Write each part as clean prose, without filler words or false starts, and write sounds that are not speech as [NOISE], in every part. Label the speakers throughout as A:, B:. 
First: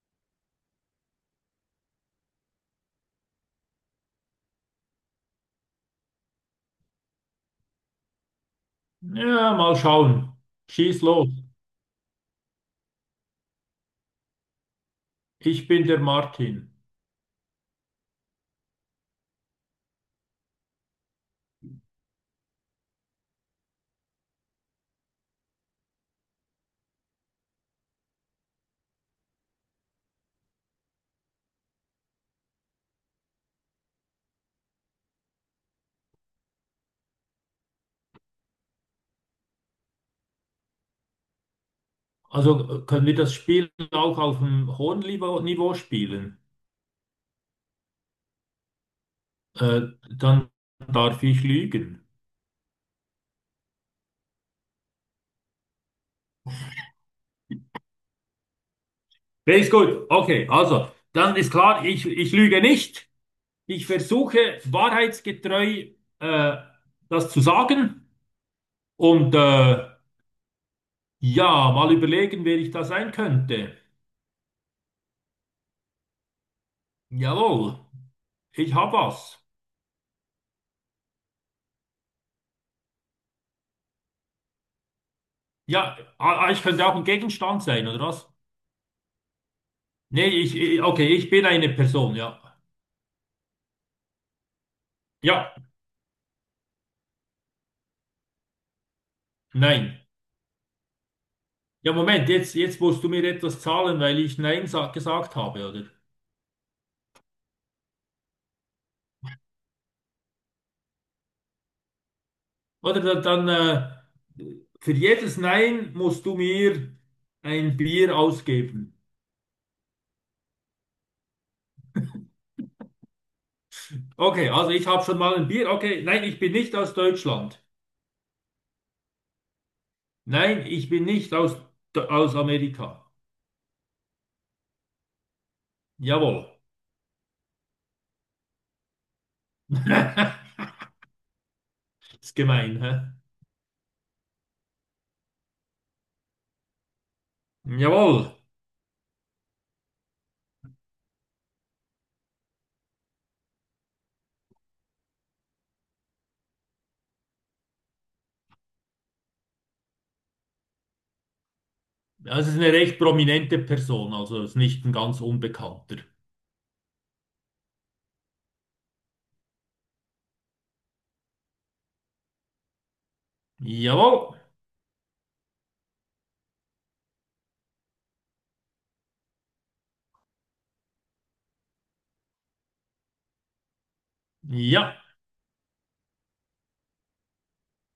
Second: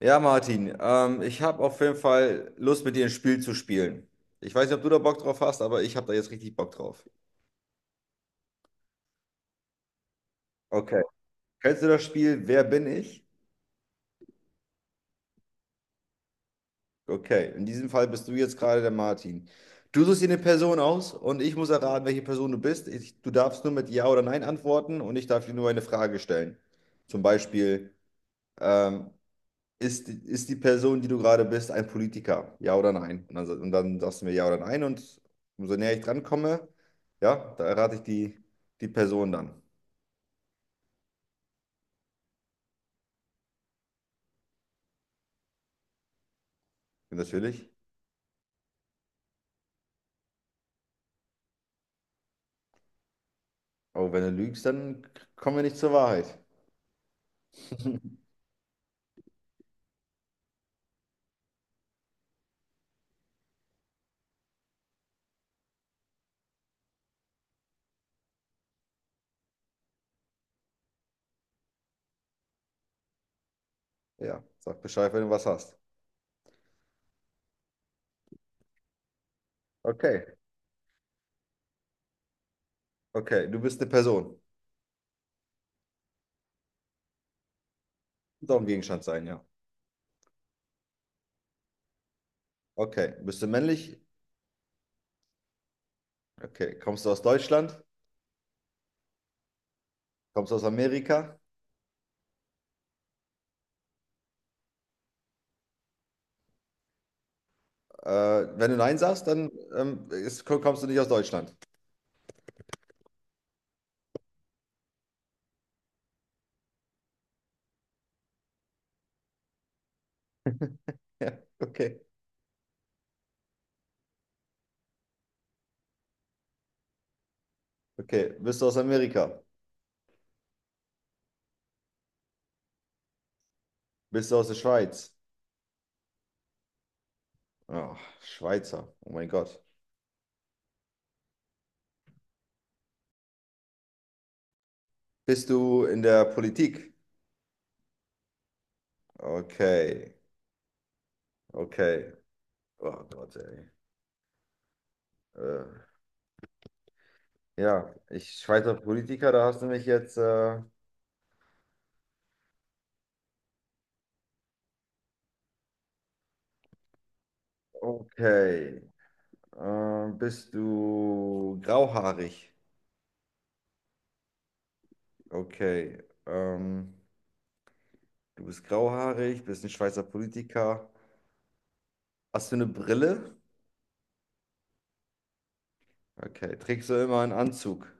A: Ja, Martin, ich habe auf jeden Fall Lust, mit dir ein Spiel zu spielen. Ich weiß nicht, ob du da Bock drauf hast, aber ich habe da jetzt richtig Bock drauf.
B: Ja, mal schauen. Schieß
A: Okay.
B: los.
A: Kennst du das Spiel Wer bin ich?
B: Ich bin der Martin.
A: Okay, in diesem Fall bist du jetzt gerade der Martin. Du suchst dir eine Person aus und ich muss erraten, welche Person du bist. Du darfst nur mit Ja oder Nein antworten und ich darf dir nur eine Frage stellen. Zum Beispiel, ähm, ist die Person, die du gerade bist, ein Politiker? Ja oder nein? Und dann, und dann sagst du mir ja oder nein. Und umso näher ich dran komme, ja, da errate ich die Person dann.
B: Also können wir das Spiel auch auf einem hohen Niveau spielen?
A: Und natürlich.
B: Äh, Dann darf ich lügen.
A: Aber wenn du lügst, dann kommen wir nicht zur Wahrheit. [LAUGHS]
B: Okay, ist gut. Okay, also, dann ist klar, ich lüge nicht. Ich versuche wahrheitsgetreu äh, das zu sagen. Und ja, mal überlegen, wer ich da sein könnte.
A: Ja, sag Bescheid, wenn du was hast.
B: Jawohl, ich hab was.
A: Okay, okay, du bist eine Person.
B: Ja, ich könnte auch ein Gegenstand sein, oder was?
A: Soll ein Gegenstand sein, ja.
B: Nee, okay, ich bin eine Person, ja.
A: Okay, bist du männlich?
B: Ja,
A: Okay, kommst du aus Deutschland?
B: nein.
A: Kommst du aus Amerika?
B: Ja, Moment, jetzt musst du mir etwas zahlen, weil ich Nein sa gesagt habe, oder?
A: Äh, Wenn du Nein sagst, dann kommst du nicht aus Deutschland. [LAUGHS]
B: Oder dann, für jedes Nein musst du mir ein Bier ausgeben.
A: Ja, okay.
B: Okay, also ich habe schon mal ein Bier. Okay, nein, ich bin nicht aus Deutschland.
A: Okay, bist du aus Amerika?
B: Nein, ich bin nicht aus Amerika.
A: Bist du aus der Schweiz?
B: Jawohl.
A: Ah, Schweizer. Oh mein Gott.
B: [LAUGHS] Ist gemein, hä?
A: Bist du in der Politik?
B: Jawohl.
A: Okay, okay. Oh Gott, ey. Äh, ja, ich Schweizer Politiker, da hast du mich jetzt.
B: Das ist eine recht prominente Person, also ist nicht ein ganz Unbekannter.
A: Okay. Bist du grauhaarig?
B: Jawohl.
A: Okay. Du bist grauhaarig, bist ein Schweizer Politiker. Hast du eine Brille?
B: Ja,
A: Okay. Trägst du immer einen Anzug?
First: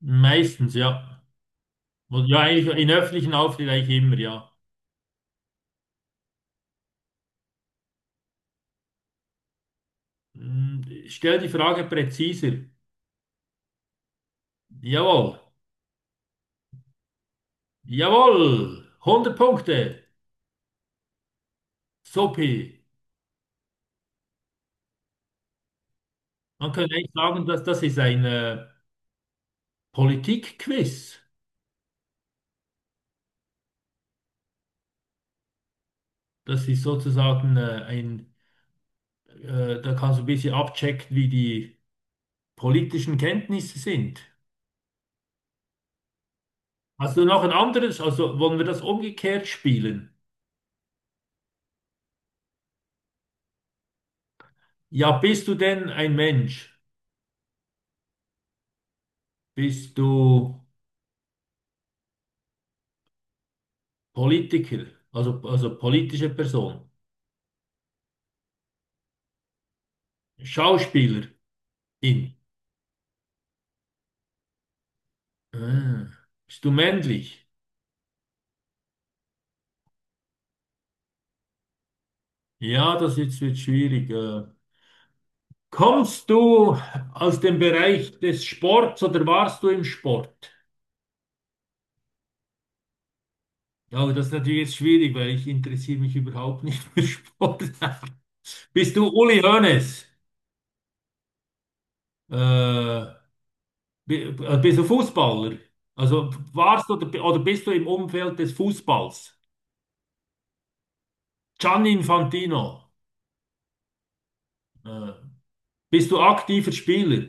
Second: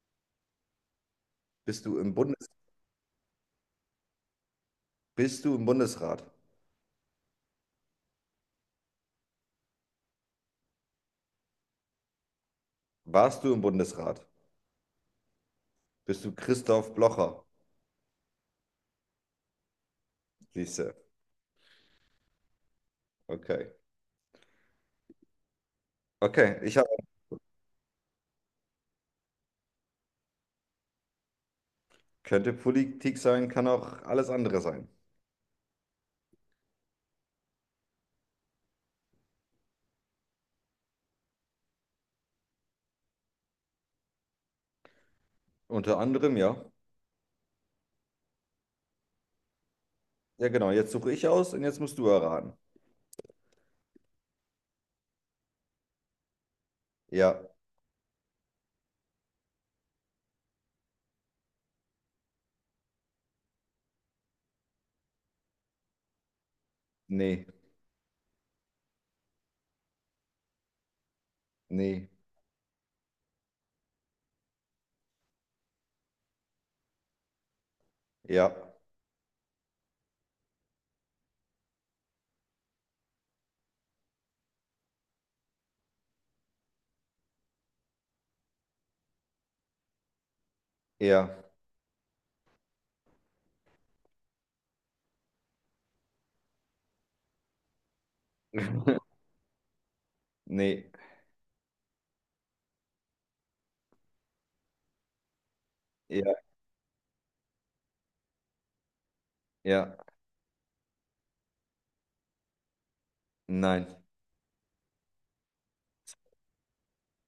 B: meistens, ja.
A: Bist du im
B: Und ja,
A: Bundes
B: eigentlich in öffentlichen Auftritten eigentlich immer, ja.
A: Bist du im Bundesrat?
B: Hm, stell die Frage präziser.
A: Warst du im Bundesrat?
B: Jawohl.
A: Bist du Christoph Blocher?
B: Jawohl, hundert Punkte.
A: Siehste.
B: Sopi.
A: Okay. Okay,
B: Man
A: ich habe.
B: könnte eigentlich sagen, dass das ist ein Politikquiz.
A: Könnte Politik sein, kann auch alles andere sein.
B: Das ist sozusagen da kannst du ein bisschen abchecken, wie die politischen Kenntnisse sind.
A: Unter anderem, ja.
B: Hast du noch ein anderes? Also wollen wir das umgekehrt spielen?
A: Ja, genau. Jetzt suche ich aus und jetzt musst du erraten.
B: Ja, bist du denn ein Mensch?
A: Ja,
B: Bist du Politiker, also politische Person?
A: nee,
B: Schauspielerin?
A: nee,
B: Ah. Bist du männlich?
A: ja,
B: Ja, das jetzt wird schwierig. Kommst du aus dem Bereich des Sports oder warst du im Sport?
A: ja,
B: Ja, aber das ist natürlich jetzt schwierig, weil ich interessiere mich überhaupt nicht für Sport. [LAUGHS]
A: [LAUGHS]
B: Bist du Uli Hoeneß?
A: nee,
B: Äh, bist du Fußballer? Also
A: ja,
B: warst du oder, oder bist du im Umfeld des Fußballs?
A: ja,
B: Gianni Infantino,
A: nein.
B: äh, bist du aktiver Spieler?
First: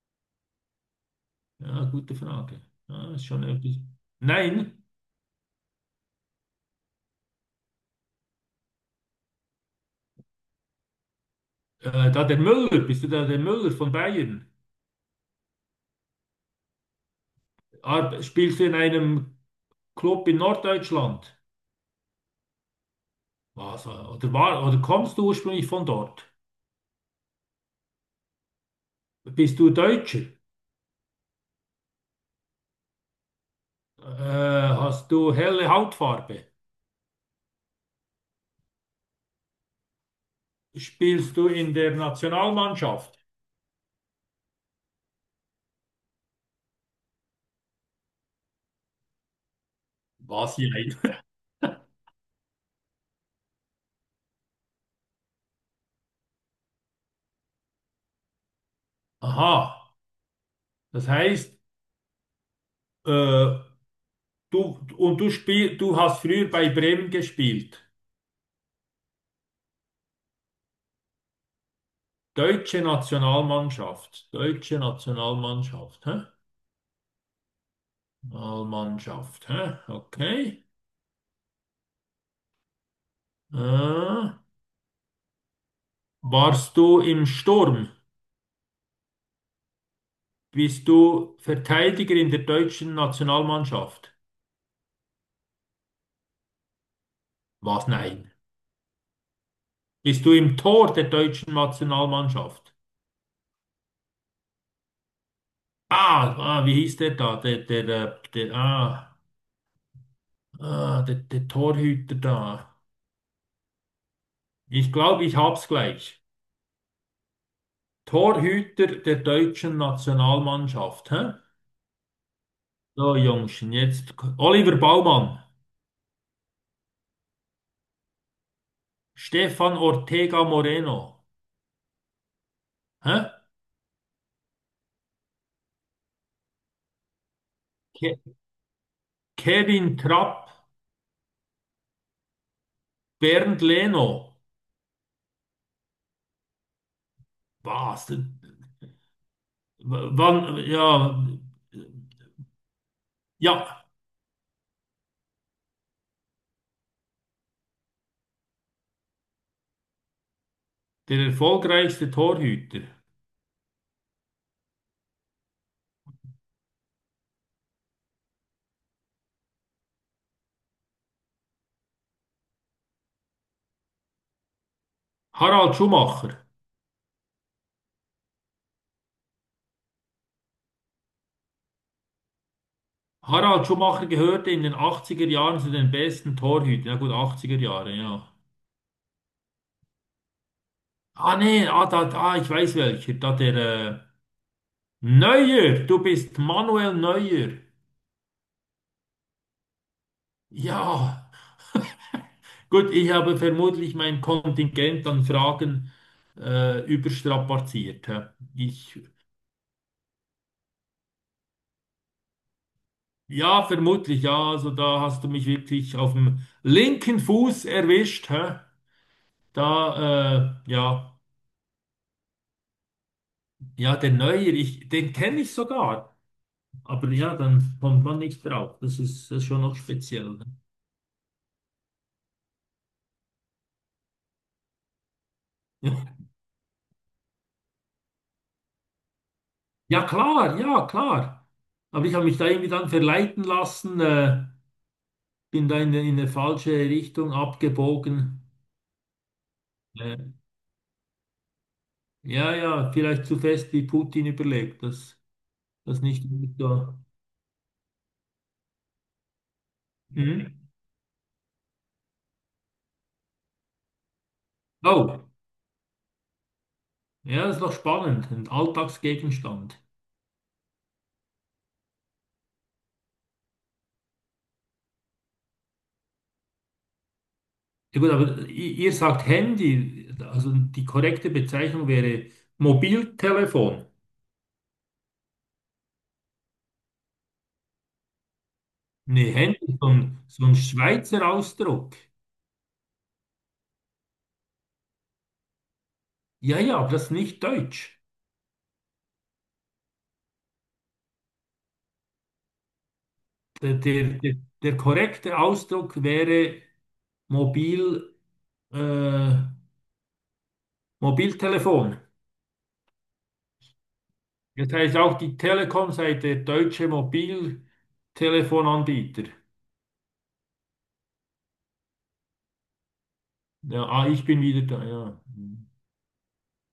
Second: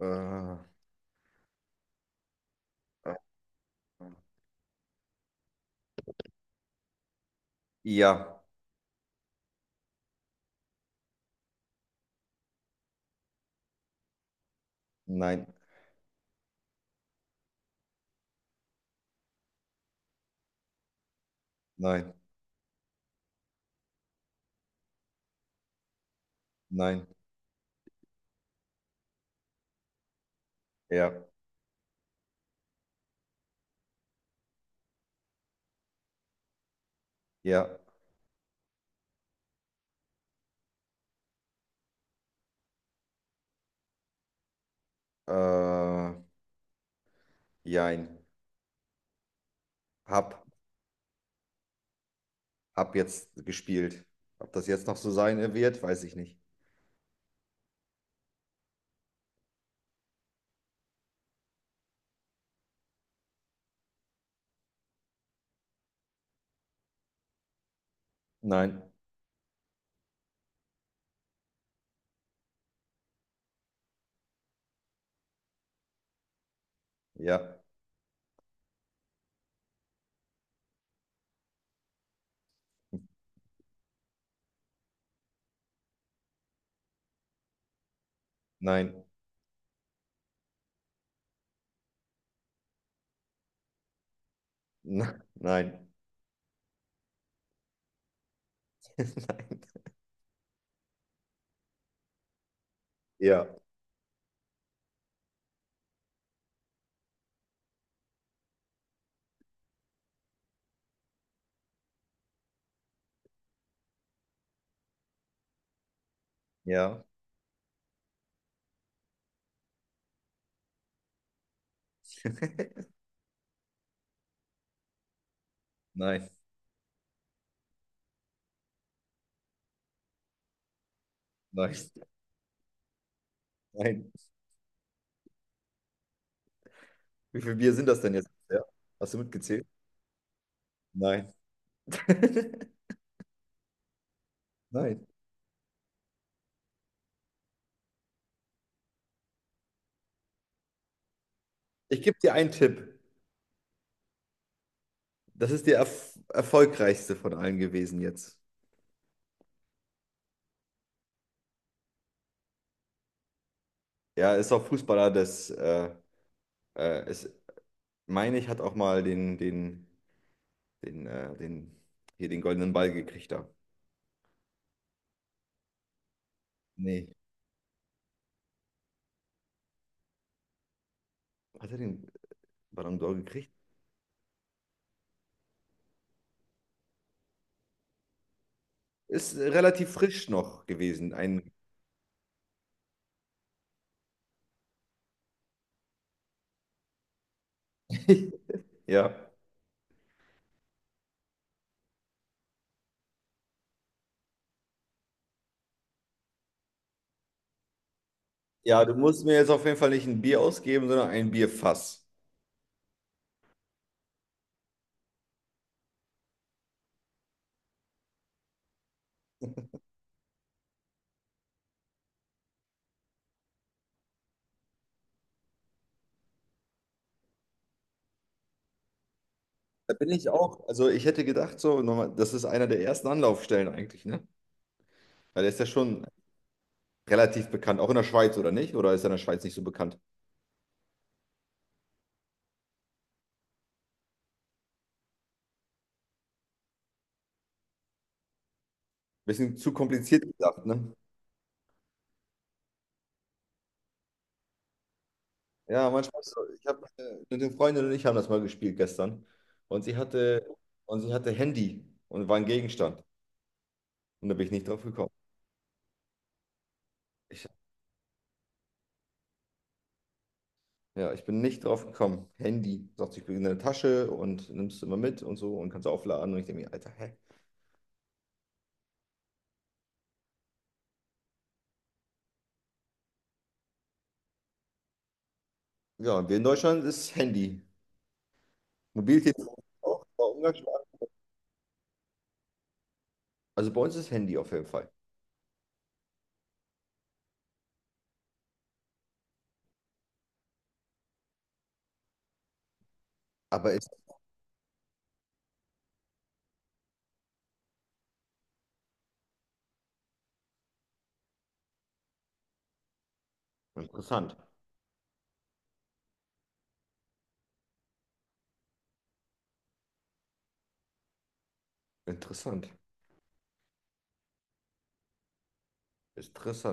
A: Äh,
B: Ja, gute Frage. Ja,
A: äh,
B: ist schon etwas. Nein,
A: ja,
B: da der Müller, bist du da der Müller von Bayern?
A: nein,
B: Ar spielst du in einem Club in Norddeutschland?
A: nein,
B: Was, oder, war, oder kommst du ursprünglich von dort?
A: nein,
B: Bist du Deutscher?
A: ja,
B: Hast du helle Hautfarbe?
A: ja,
B: Spielst du in der Nationalmannschaft?
A: äh, jein. Hab,
B: Was hier?
A: ab jetzt gespielt. Ob das jetzt noch so sein wird, weiß ich nicht.
B: Aha, das heißt, äh, Du, und du hast früher bei Bremen gespielt.
A: Nein,
B: Deutsche Nationalmannschaft. Deutsche Nationalmannschaft. Hä?
A: ja,
B: Nationalmannschaft. Hä? Okay. Äh, warst du im Sturm?
A: nein,
B: Bist du Verteidiger in der deutschen Nationalmannschaft?
A: nein, [LAUGHS] nein,
B: Was? Nein.
A: nein,
B: Bist du im Tor der deutschen Nationalmannschaft?
A: ja,
B: Ah, ah, wie hieß der da? Der, der, der, der, ah, ah, der, der Torhüter da. Ich glaube, ich hab's gleich.
A: ja,
B: Torhüter der deutschen Nationalmannschaft. Hä?
A: [LAUGHS]
B: So, Jungschen, Oliver Baumann,
A: nein,
B: Stefan Ortega Moreno,
A: nein,
B: hä?
A: nein. Wie viel Bier sind das denn
B: Ke
A: jetzt? Ja. Hast du mitgezählt?
B: Kevin Trapp,
A: Nein, [LAUGHS]
B: Bernd Leno.
A: nein.
B: Was? Wann,
A: Ich gebe dir einen Tipp.
B: ja,
A: Das ist der erfolgreichste von allen gewesen jetzt.
B: der erfolgreichste Torhüter.
A: Ja, ist auch Fußballer das. Ist, meine ich, hat auch mal den, hier den goldenen Ball gekriegt da.
B: Harald Schumacher.
A: Nee. Hat er den? Ballon d'Or gekriegt.
B: Harald Schumacher gehörte in den 80er Jahren zu den besten Torhütern. Ja gut, 80er Jahre, ja.
A: Ist relativ frisch noch gewesen.
B: Ah
A: Ein,
B: nee, ah, da, ah, ich weiß welcher. Da der, Neuer, du bist Manuel Neuer.
A: [LAUGHS] ja.
B: Ja, gut, ich habe vermutlich mein Kontingent an Fragen überstrapaziert. Hä?
A: Ja, du
B: Ich,
A: musst mir jetzt auf jeden Fall nicht ein Bier ausgeben, sondern ein Bierfass.
B: ja, vermutlich, ja, also da hast du mich wirklich auf dem linken Fuß erwischt. Hä? Da, ja, der Neuer, ich, den kenne ich sogar. Aber ja, dann kommt man nicht drauf. Das ist schon noch
A: Da bin
B: speziell,
A: ich
B: ne?
A: auch, also ich hätte gedacht, so, nochmal, das ist einer der ersten Anlaufstellen eigentlich, ne? Weil der ist ja schon
B: [LAUGHS]
A: relativ bekannt, auch in der Schweiz, oder nicht? Oder ist er in der Schweiz nicht so bekannt?
B: Ja, klar, ja, klar. Aber ich habe mich da irgendwie dann verleiten lassen. Bin da in eine falsche Richtung abgebogen.
A: Bisschen zu
B: Äh,
A: kompliziert gedacht, ne?
B: ja, vielleicht zu fest wie Putin überlegt, das,
A: Ja,
B: das
A: manchmal
B: nicht
A: ist so.
B: gut
A: Ich habe
B: da.
A: eine Freundin und ich haben das mal gespielt gestern. Und sie hatte,
B: Mhm.
A: und sie hatte Handy und war ein Gegenstand. Und da bin ich nicht drauf gekommen.
B: Oh,
A: Ich
B: ja, das ist noch spannend, ein Alltagsgegenstand.
A: Ja, ich bin nicht drauf gekommen. Handy, sagt, ich bin in der Tasche und nimmst du immer mit und so und kannst aufladen. Und ich denke mir, Alter, hä?
B: Ja gut, aber ihr sagt Handy, also die korrekte Bezeichnung wäre Mobiltelefon.
A: Ja, und wir in Deutschland ist Handy.
B: Nee,
A: Mobiltelefon
B: Handy, ist
A: auch, aber
B: so ein
A: umgangssprachlich.
B: Schweizer Ausdruck.
A: Also bei uns ist Handy auf jeden Fall.
B: Ja, ja, aber das ist nicht deutsch.
A: Aber
B: Der,
A: ist
B: der, der, der korrekte Ausdruck wäre Mobil. Äh, Mobiltelefon.
A: interessant.
B: Das heißt auch die Telekom sei der deutsche Mobiltelefonanbieter.
A: Interessant.
B: Ja, ah, ich bin wieder da, ja. Hm.
A: Interessant.